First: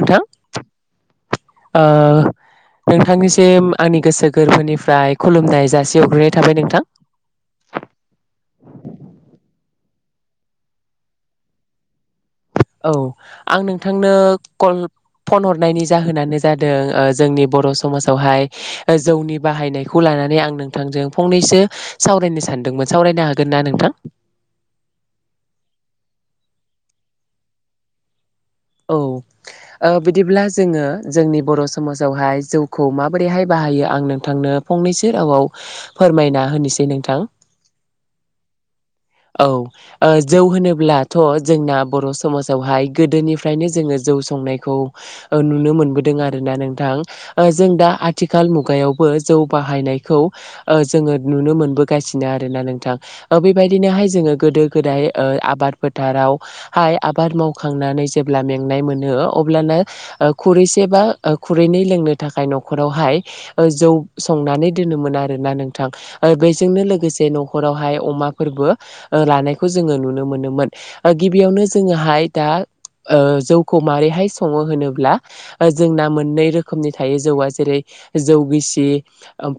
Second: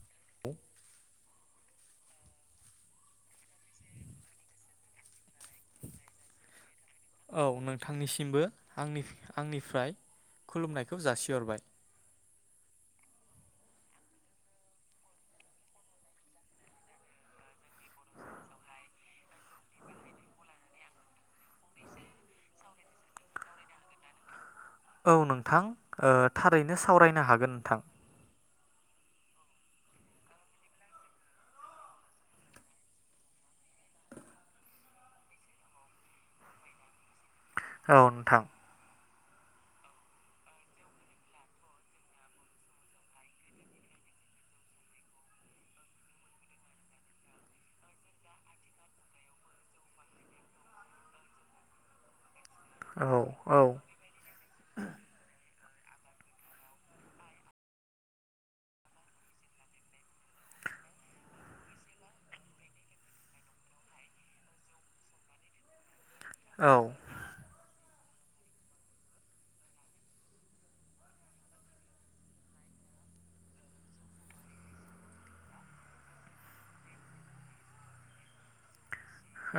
नोंथां आ नोंथांनिसिम आंनि गोसो गोरबोनिफ्राय खुलुमनाय जासि हरग्रोनाय थाबाय नोंथां औ नोंथांनिसिमबो आंनि आंनिफ्राय खुलुमनायखौ जासिहरबाय औ आं नोंथांनो कल फन हरनायनि जाहोनानो जादों ओ जोंनि बर' समाजावहाय जौनि बाहायनायखौ लानानै आं नोंथांजों फंनैसो सावरायनो सान नोंबो सावरायनो हागोन ना नोंथां। औ नोंथां ओ थारैनो सावरायनो हागोन नोंथां। औ। ओ बिदिब्ला जोंङो जोंनि बर' समाजावहाय जौखौ माबोरैहाय बाहायो आं नोंथांनो। फंनैसो रावआव फोरमायना होनोसै नोंथां। औ नोंथां। औ ओ जौ होनोब्लाथ' जोंना बर' समाजावहाय गोदोनिफ्रायनो जोङो। जौ संनायखौ ओ नुनो मोनबोदों आरोना नोंथां ओ जों दा आथिखाल मुगायावबो। बो जौ बाहायनायखौ ओ जोङो नुनो मोनबोगासिनो आरो। आरोना नोंथां औ ओ औ बेबायदिनोहाय जोङो गोदो गोदाय आबाद। फोथाराव हाय आबाद मावखांनानै जेब्ला मेंनाय मोनों अब्लानो ओ खुरैसे। एबा खुरैनै लोंनो थाखाय न'खरावहाय ओ जौ संनानै दोनोमोन आरोना नोंथां। ओ औ बेजोंनो लोगोसे न'खरावहाय अमा। फोरबो ओ लानायखौ जोङो नुनो मोनोमोन गिबियावनो जोङोहाय दा। ओ जौखौ माबैहाय सङो होनोब्ला जोंना मोननै रोखोमनि थायो जौआ जेरै। जौ गिसि।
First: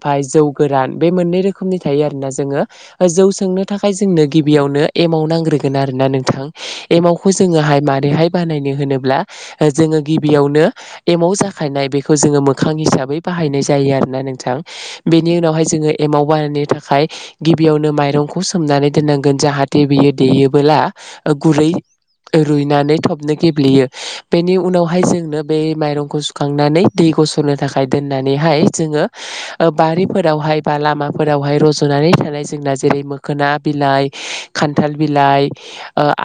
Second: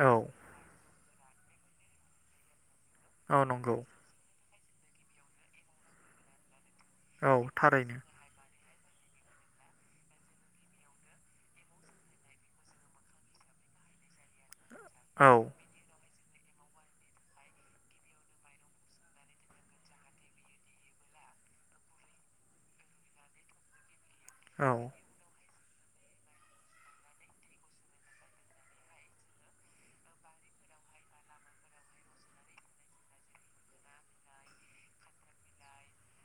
औ जौ गोरान बे मोननै रोखोमनि थायो आरोना जोङो जौ औ सोंनो नंगौ थाखाय जोंनो गि। बियावनो एमाव नांग्रोगोन आरोना नोंथां औ एमावखौ जोङोहाय थारैनो मारैहाय बानाय। नोब्ला जोङो गिबियावनो एमाव जाखायनाय बेखौ जोङो मोखां हिसाबै बाहायनाय। जायो आरोना नोंथां औ बेनि उनाव जोङो एमाव बानायनो थाखाय गिबियावनो माइरं। खौ सोमनानै दोननांगोन जाहाथे बियो देयोबोला ओ गुरै। रुइनानै थबनो गेब्लेयो बेनि औ उनावहाय जोंनो। बे माइरंखौ सुखांनानै दै गस'नो थाखाय दोननानैहाय जोङो बारिफोरावहाय। हाय बा लामाफोरावहाय रज'नानै थानाय जोंना जेरै मो खोना बिलाइ खान्थाल बिलाइ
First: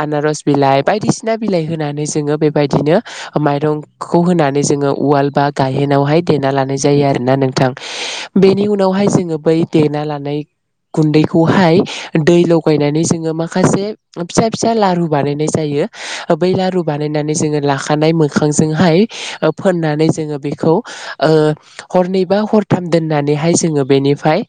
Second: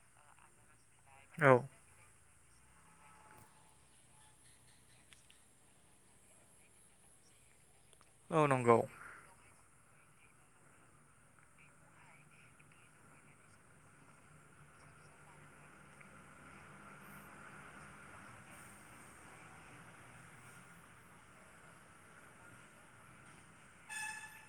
आनारस बिलाइ। बायदिसिना औ बिलाइ होनानै जोङो बे बायदिनो माइरंखौ होनानै जोङो उवाल बा गायेनावहाय देना लानाय जायो आरोना नोंथां। औ बेनि नंगौ उनावहाय जोङो बै देना लानाय गुन्दैखौहाय। दै लगायनानै जोङो माखासे फिसा फिसा लारु बानायनाय जायो बै लारु बानाय जोङो लाखानाय मोखांजोंहाय ओ फोन्नानै जोङो बेखौ ओ। हरनै बा हरथाम दोननानैहाय जोङो बेनिफ्राय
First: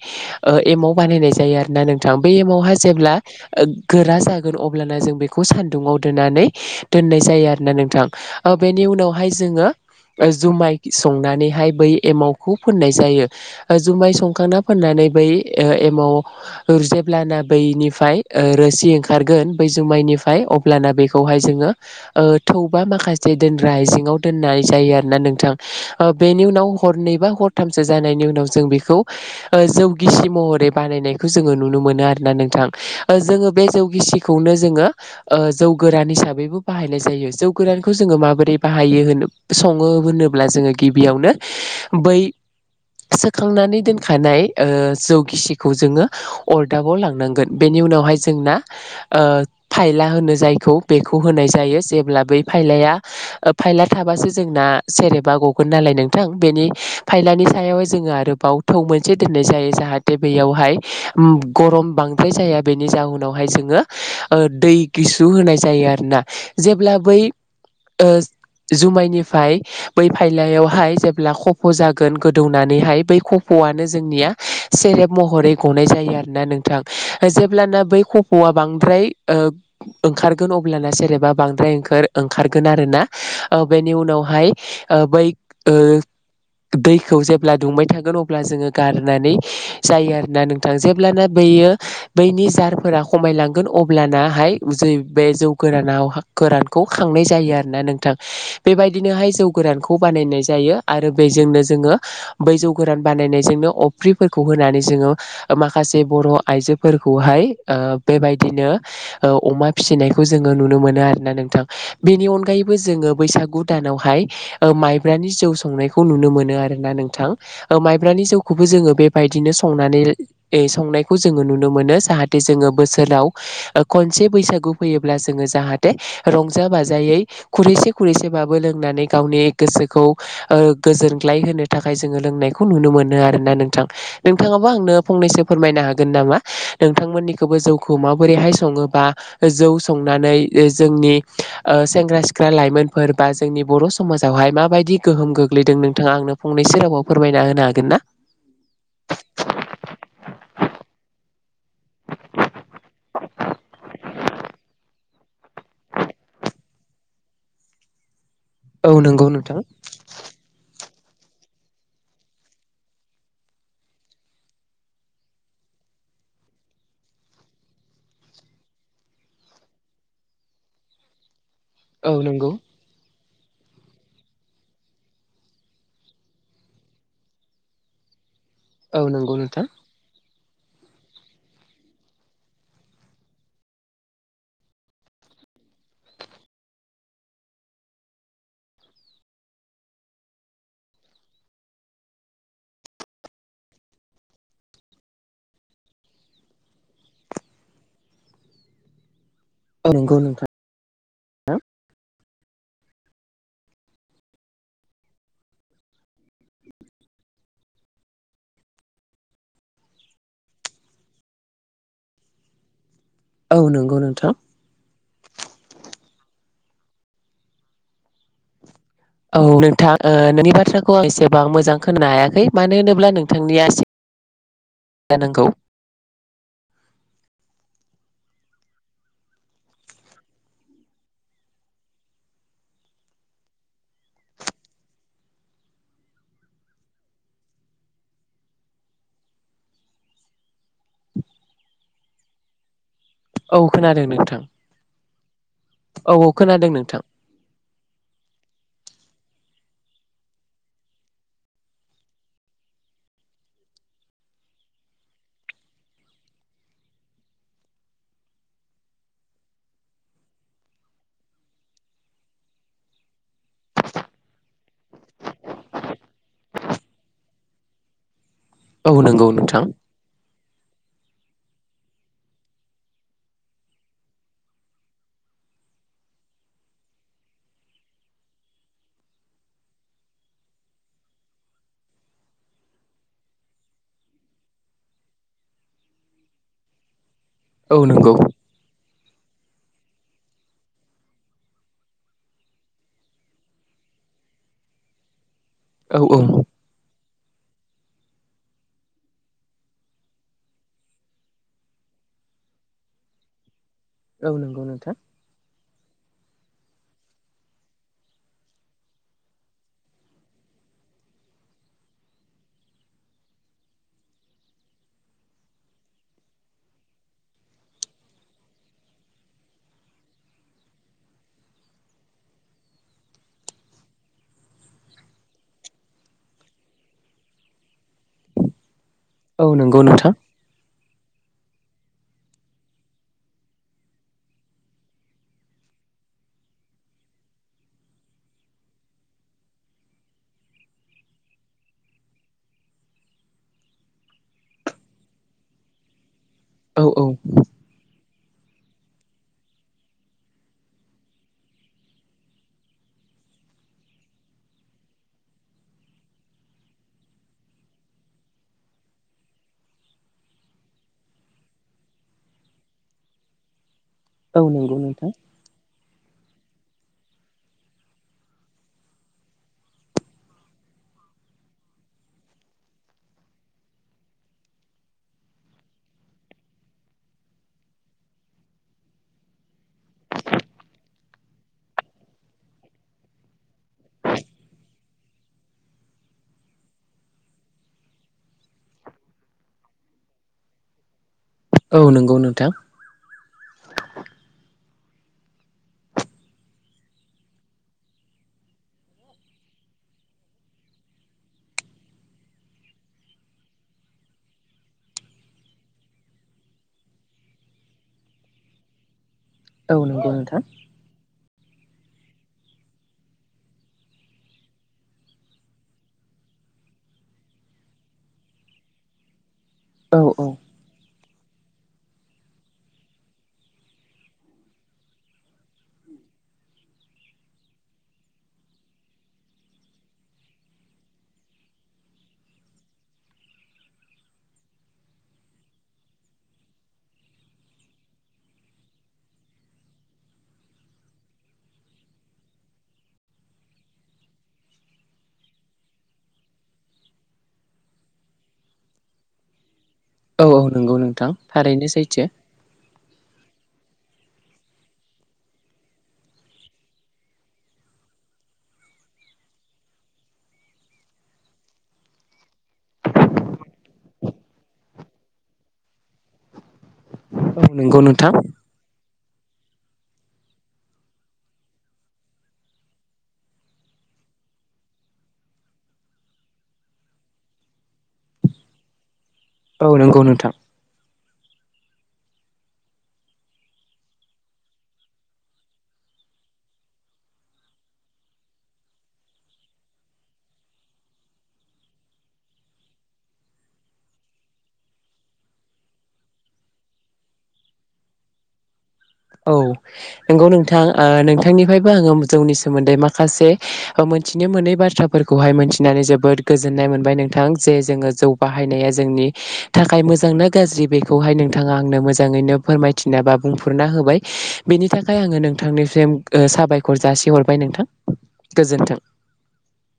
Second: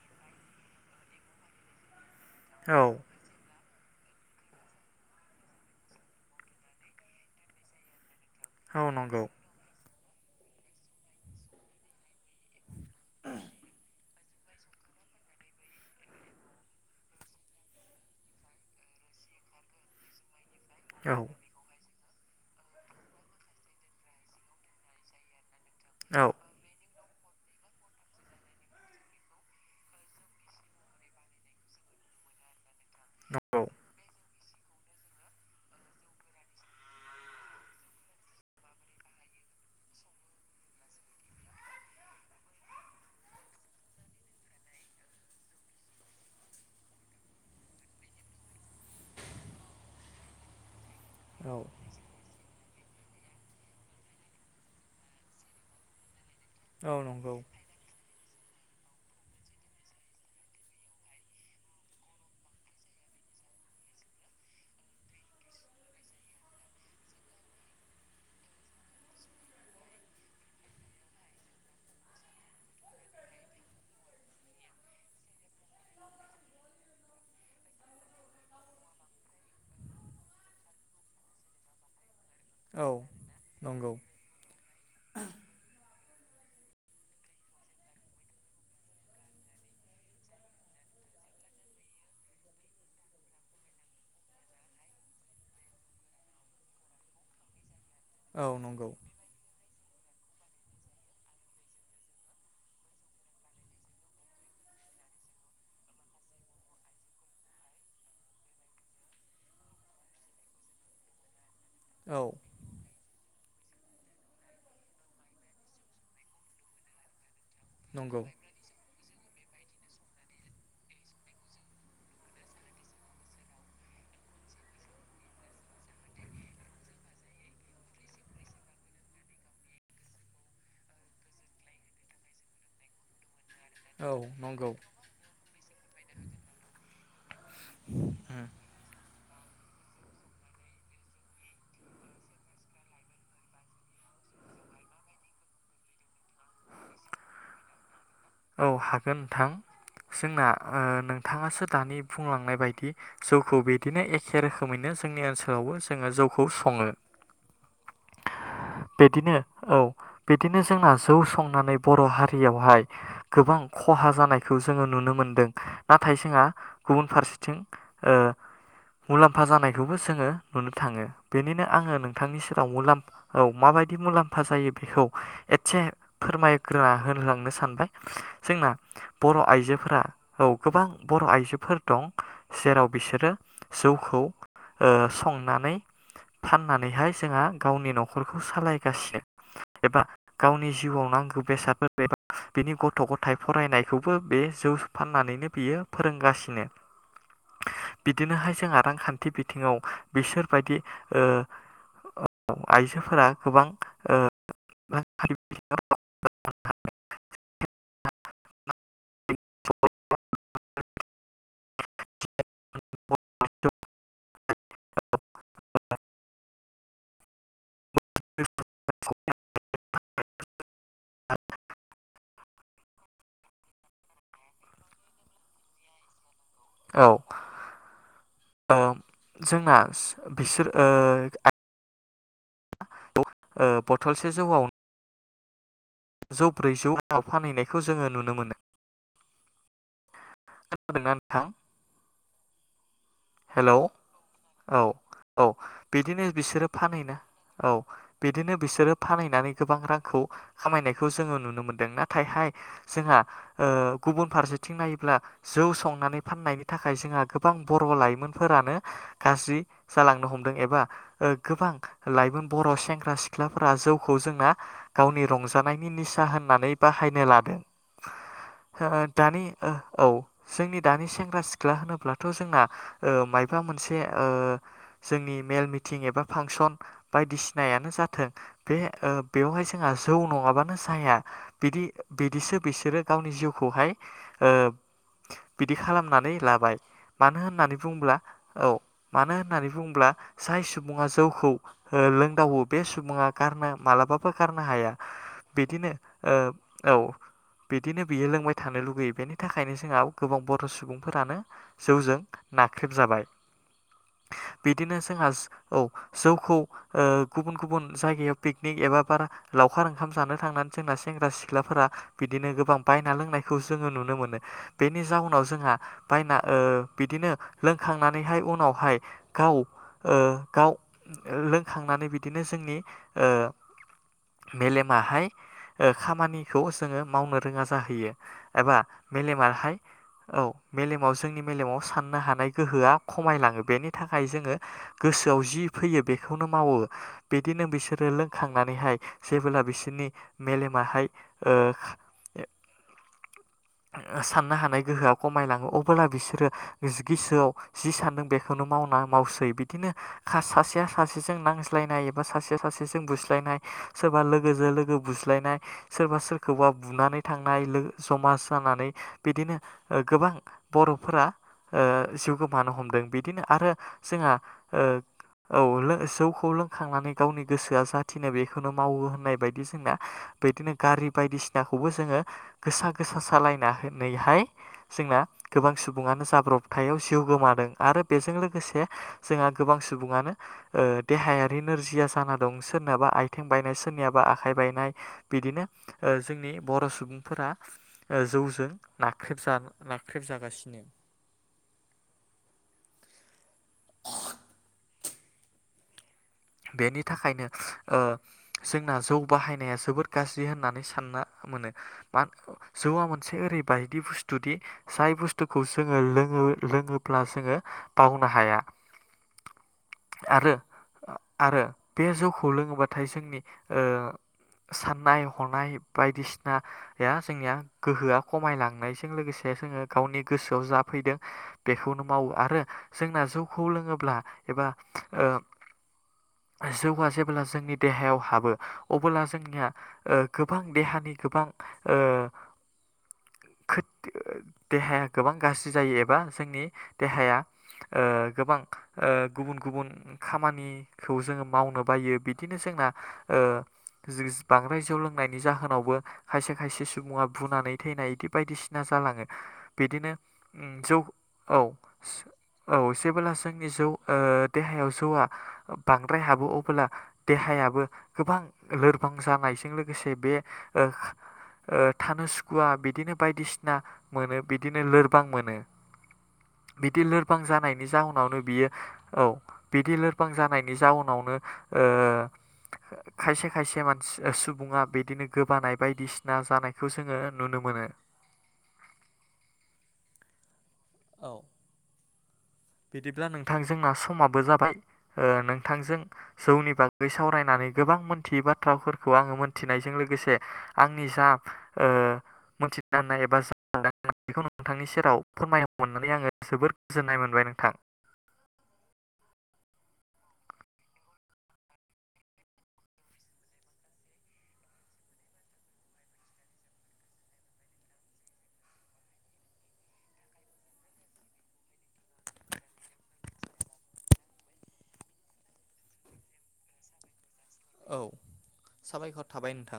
एमाव बानायनाय जायो आरोना नों बै औ एमावहा जेब्ला ओ। गोरा जागोन अब्लाना जों बेखौ सानदुंङाव दोननानै दोननाय जायो आरोना नोंथां। ओ औ बेनि नंगौ उनावहाय जोङो। जुमाय संनानैहाय बै एमावखौ फोननाय जायो जुमाय संखांना फोन नानै बै ओ एमाव। जेब्लाना बैनिफ्राय ओ रोसि ओंखारगोन बै जुमाइनिफ्राय अ ब्लाना औ नंगौ औ बेखौहाय जोङो थौबा माखासे दोनग्रा आइजेंआव दोननाय जायो आरोना नोंथां। बेनि उनाव। हरनै बा हरथामसो जानायनि उनाव जों बेखौ ओ जौगिसि महरै बानायनाय। खौ जोंङो नुनो मोनो आरोना नोंथां ओ जोङो बे जौ गिसि खौनो जोङो ओ जौ गोरान हिसाबैबो बाहायनाय जायो जौ गोरानखौ जोङो माबोरै बाहायो होनो। सङो होनोब्ला जोङो गिबियावनो बै सोखांनानै दोनखानाय ओ जौ गिसिखौ जोङो। अरदाबाव लांनांगोन बेनि उनावहाय जोंना ओ फायला होनो जायखौ बेखौ होनाय जायो जेब्ला बे फायलाया फायला थाबासो जोंना सेरेबा गगोन नालाय नों थां बेनि औ नंगौ फायलानि सायाव जोङो आरोबाव थौ मोनसे दोननाय जायो जाहाथे बैयावहाय। गरम बांद्राय जाया बेनि जाहोनावहाय जोङो ओ दै गिसु होनाय जायो। आरोना जेब्ला बै ओ जुमायनिफ्राय बै फाइलायावहाय जेब्ला खफ' जागोन गोदौनानैहाय बै खफ' नो जोंनिया सेरेब महरै गनाय जायो आरोना नोंथां जेब्लाना बै खफ'आ बांद्राय ओंखारगोन। अब्लाना सेरेबा बांद्राय ओंखार ओंखारगोन औ आरोना बेनि नंगौ औ नंगौ उनावहाय बै दैखौ जेब्ला दुंबाय थागोन अब्ला जोङो गारनानै जायो आरो ना नोंथां जेब्लाना बैयो बैनि जारफोरा खमायलांगोन अब्लानाहाय ज बे जौ गोरानाव गोरानखौ खांनाय जायो आरोना नोंथां औ नंगौ बेबायदिनोहाय जौ गोरानखौ खौ बानायनाय जायो आरो बेजोंनो जोङो बैजौ गोरान बानायनायजोंनो अफ्रिफोरखौ होनानै जोङो माखासे बर' आइजोफोरखौहाय ओ बेबायदिनो अमा फिसिनायखौ खौ जोङो नुनो मोनो आरोना नोंथां बेनि अनगायैबो जोङो बैसागु दानावहाय ओ माइब्रानि जौ संनायखौ नुनो मोनो आरोना नोंथां माइब्रानि जौखौबो जोङो बेबायदिनो संनानै संनायखौ जोङो नुनो मोनो जाहाथे जोङो बोसोराव खनसे बैसागु फैयोब्ला जोङो जाहाथे रंजा बाजायै खुरैसे खुरैसेबाबो लोंनानै गावनि गोसोखौ ओ गोजोनग्लाय होनो थाखाय जोङो लोंनायखौ नुनो मोनो आरोना नों थां औ नोंथाङाबो नंगौ आंनो फंनैसो फोरमायनो हागोन नामा नोंथांमोननि बो जौखौ उम माबोरैहाय सङो बा जौ संनानै जोंनि ओ सेंग्रा सिख्ला लाइमोनफोर बा जोंनि बर' समाजावहाय फ्राय माबायदि गोहोम गोग्लैदों नोंथाङा आंनो फंनैसो राव फोरमायना होनो हागोन ना? औ हागोन नोंथां। जोंना ओ नोंथाङासो दानि बुंलांनाय बायदि जौखौ बिदिनो एखे रोखोमैनो जोंनि ओनसोलावबो जोङो जौखौ सङो। [inaudible] औ नंगौ बिदिनो नोंथां औ बिदिनो जोंना जौ संनानै बर' हारियावहाय गोबां खहा जानायखौ जोङो नुनो मोनदों नाथाय जोंहा गुबुन फारसेथिं ओ मुलाम्फा जानायखौबो जोङो नुनो थाङो बेनिनो आंङो औ नोंथांनि नंगौ सेराव मुलाम्फा औ माबायदि मुलाम्फा जायो बेखौ एसे फोरमायग्रोना होनोलांनो सानबाय। जोंना औ नंगौ बर' नोंथां आइजोफोरा औ गोबां बर' आइजोफोर दं जेराव बिसोरो जौखौ ओ संनानै फाननानैहाय जोंहा गावनि न'खरखौ सालायगासिनो एबा गावनि जिउआव ना गौ बेसादफोर [inaudible] बिनि गथ' गथाय फरायनायखौबो बे जौ फाननानैनो बियो फोरोंगासिनो। बिदिनोहाय जोंहा रांखान्थि थि बिथिङाव औ नंगौ नोंथां बिसोरबायदि ओ औ आइजोफोरा गोबां ओ [inaudible] [unintelligible] औ नंगौ नोंथां। औ नोंथां नोंनि बाथ्राखौ आं एसेबां मोजां खोनानो हायाखै। मानो होनोब्ला नोंथांनि आसि जानांगौ। औ। अ जोंना बिसोर ओ आइ बथलसे जौआव जौ ब्रैजौ उनाव फानहैनायखौ जोङो नुनो मोनो। खोनादों ना नोंथां? औ हेलौ खोनादों नोंथां। औ। औ औ बिदिनो औ बिसोरो खोनादों नोंथां फानहैना औ बिदिनो बिसोरो फानहैनानै गोबां रांखौ खामायनायखौ जोङो नुनो मोनदों नाथायहाय जोंहा ओ गुबुन फारसे थिं नायोब्ला जौ संनानै फाननायनि थाखाय जोंहा गोबां बर' लाइमोन फोरानो गाज्रि जालांनो हमदों एबा गोबां लाइमोन बर' सेंग्रा सिख्लाफोरा जौखौ जोंना गावनि रंजानायनि निसा होननानै बाहायनो लादों। [inaudible] नंगौ दानि नोंथां औ जोंनि दानि सेंग्रा सिख्ला होनोब्लाथ' जोंना मबा मोनसे जोंनि मेल मिटिं एबा फांसन बायदिसिनायानो। [inaudible] जोंहा जौ नङाबानो जाया बि बिदिसो बिसोरो गावनि जिउखौहाय बिदि खालामनानै लाबाय, मानो होनोब्ला? औ नंगौ बुंब्ला औ मानो होननानै बुङोब्ला? जाय सुबुङा जौखौ लोंदावो बे सुबुङा गारनो मालाबाबो मालाबाबो गारनो हाया बिदिनो औ औ औ। बिदिनो बियो लोंबाय थानो लुगैयो बेनि थाखायनो जोंहा गोबां बर' सुबुंफोरानो जौजों नाख्रेब जाबाय, औ नंगौ नोंथां बिदिनो जोंहा औ जौखौ गुबुन गुबुन जायगायाव पिकनिक एबा बारा लावखार ओंखाम जानो थांनानै जोंना सेंग्रा सिख्लाफोरा बिदिनो गोबां बायना लोंनायखौ जोङो नुनो मोनो बेनि जाउनाव जोंहा बायना बिदिनो लोंखांनानैहाय उनावहाय गाव गाव लोंखांनानै बिदिनो जोंनि मेलेमाहाय खामानिखौ जोङो मावनो रोङा जाहैयो एबा औ मेलेमहाय नंगौ नोंथां औ मेलेमाव जोंनि मेलेमाव साननो हानाय। गोहो खमायलाङो बेनि थाखाय जोङो गोसोआव जि फैयो बेखौनो मावो बिदिनो बिसोरो लोंखांनानैहाय जेबोब्ला बिसोरनि मेलेमाहाय साननो हानाय गोहोआ खमायलाङो अबोला बिसोर औ औ गोसोआव जि सानो बेखौनो माव मावसै बिदिनो सासेया सासेजों नांज्लायनाय एबा सासेया सासेजों बुज्लायनाय बुज्लायनाय सोरबा लोगोजों लोगो बुज्लायनाय सोरबा सोरखौबा बुनानै थांनाय लोगो जमा जानानै बिदिनो गोबां बर'फोरा जिउ गोमानो हमदों बिदिनो आरो जोंहा औ नंगौ नोंथां औ जौखौ लोंखांनानै गावनि गोसोआ जा थिनो बेखौनो मावो होननाय बायदि जोंना बिदिनो गारि बायदिसिनाखौबो जोङो- गोसा गोसा सालायना होनानैहाय जोंना गोबां सुबुङानो जाब्रबथायाव जिउ गोमा आरो बेजों लोगोसे जोंहा गोबां सुबुङानो देहायारि नोरजिया जाना दं। सोरनाबा आथिं बायनाय सोरनियाबा आखाइ बायनाय बिदिनो जोंनि बर' सुबुं फोरा जौजों नाख्रेब नाख्रेब जागासिनो। औ नंगौ नोंथां। बेनि थाखायनो जोंना जौ बाहायनाया जोबोद गाज्रि होननानै सानना मोनो बात जौआ मोनसे ओरैबायायदि बुस्थुदि जाय बुस्थुखौ जोङो लोङो लोङोब्ला जोङो बावनो हाया। औ नंगौ नोंथां। आरो आरो बे जौखौ लोङोबाथाय जोंनि साननाय हनाय बायदिसिनाया जोंनिया गोहोआ खमायलांनायजों लोगोसे जोङो औ गावनि औ गोसोआव जा फैदों बेखौनो मावो आरो जोंना जौखौ लोङोब्ला एबा जौआ जेब्ला जोंनि देहायाव हाबो अबोब्ला जोंनिया गोबां देहानि गोबां [inaudible] देहाया गोबां गाज्रि जायो एबा जोंनि देहाया गोबां गुबुन गुबुन खामानि खौ जोङो मावनो बायो बिदिनो जोंना जों बांद्राय जौ लोंनायनि जाहोनावबो खायसे खायसे सुबुङा बुनानै थैनाय इदि बिदि बायदिसिना जालाङो बिदिनो औ औ ओम नंगौ जौ नोंथां और थारैनो सैथो स' औ स' जेबोब्ला जोंनि जौ ओ देहायाव जौआ ओम बांद्राय हाबो अबोला देहायाबो गोबां लोरबां जानायजों लोगोसे बे ओ [unintelligible] ओ थानो सुखुवा बिदिनो बायदिसिना मोनो बिदिनो लोरबां मोनो। बिदि लोरबां औ नंगौ जानायनि नोंथां जाउनावनो बियो औ बिदि लोरबां जानाय नि जाउनावनो ओ खायसे खायसे मानसि ओ सुबुङा बिदिनो गोबानाय बायदिसिना जानायखौ जोङो नुनो मो मोनो। औ नंगौ नोंथां। औ बिदिब्ला नोंथां जोंना समाबो जाबाय ओ नोंथांजों जौनि बागै सावरायना नै गोबां मोनथियै बाथ्राफोरखौ आङो मोनथिनायजों लोगोसे आंनि जा ओ मिथिनो होननाय एबा जनाय बेखौ नोंथांनि सेराव फोरमाय मोननानै आङो जोबोर गोजोननाय मोनबाय नों थां। औ नंगौ नोंथां ओ नोंथांनिफ्रायबो आङो जौनि सोमोन्दै माखासे मो थिनो मोनै बाथ्राफोरखौहाय मिथिनानै जोबोद गोजोननाय मोनबाय नोंथां जे जोङो जौ बाहायनाया जों नि थाखाय मोजांना गाज्रि बेखौहाय नोंथाङा आंनो मोजाङैनो फोरमायथिना बा बुंफोरुरना हो बाय बेनि थाखाय आङो नोंथांनिसिम साबायखर जासिहर बाय नोंथां औ गोजोन्थों। साबायखर थाबाय नोंथां।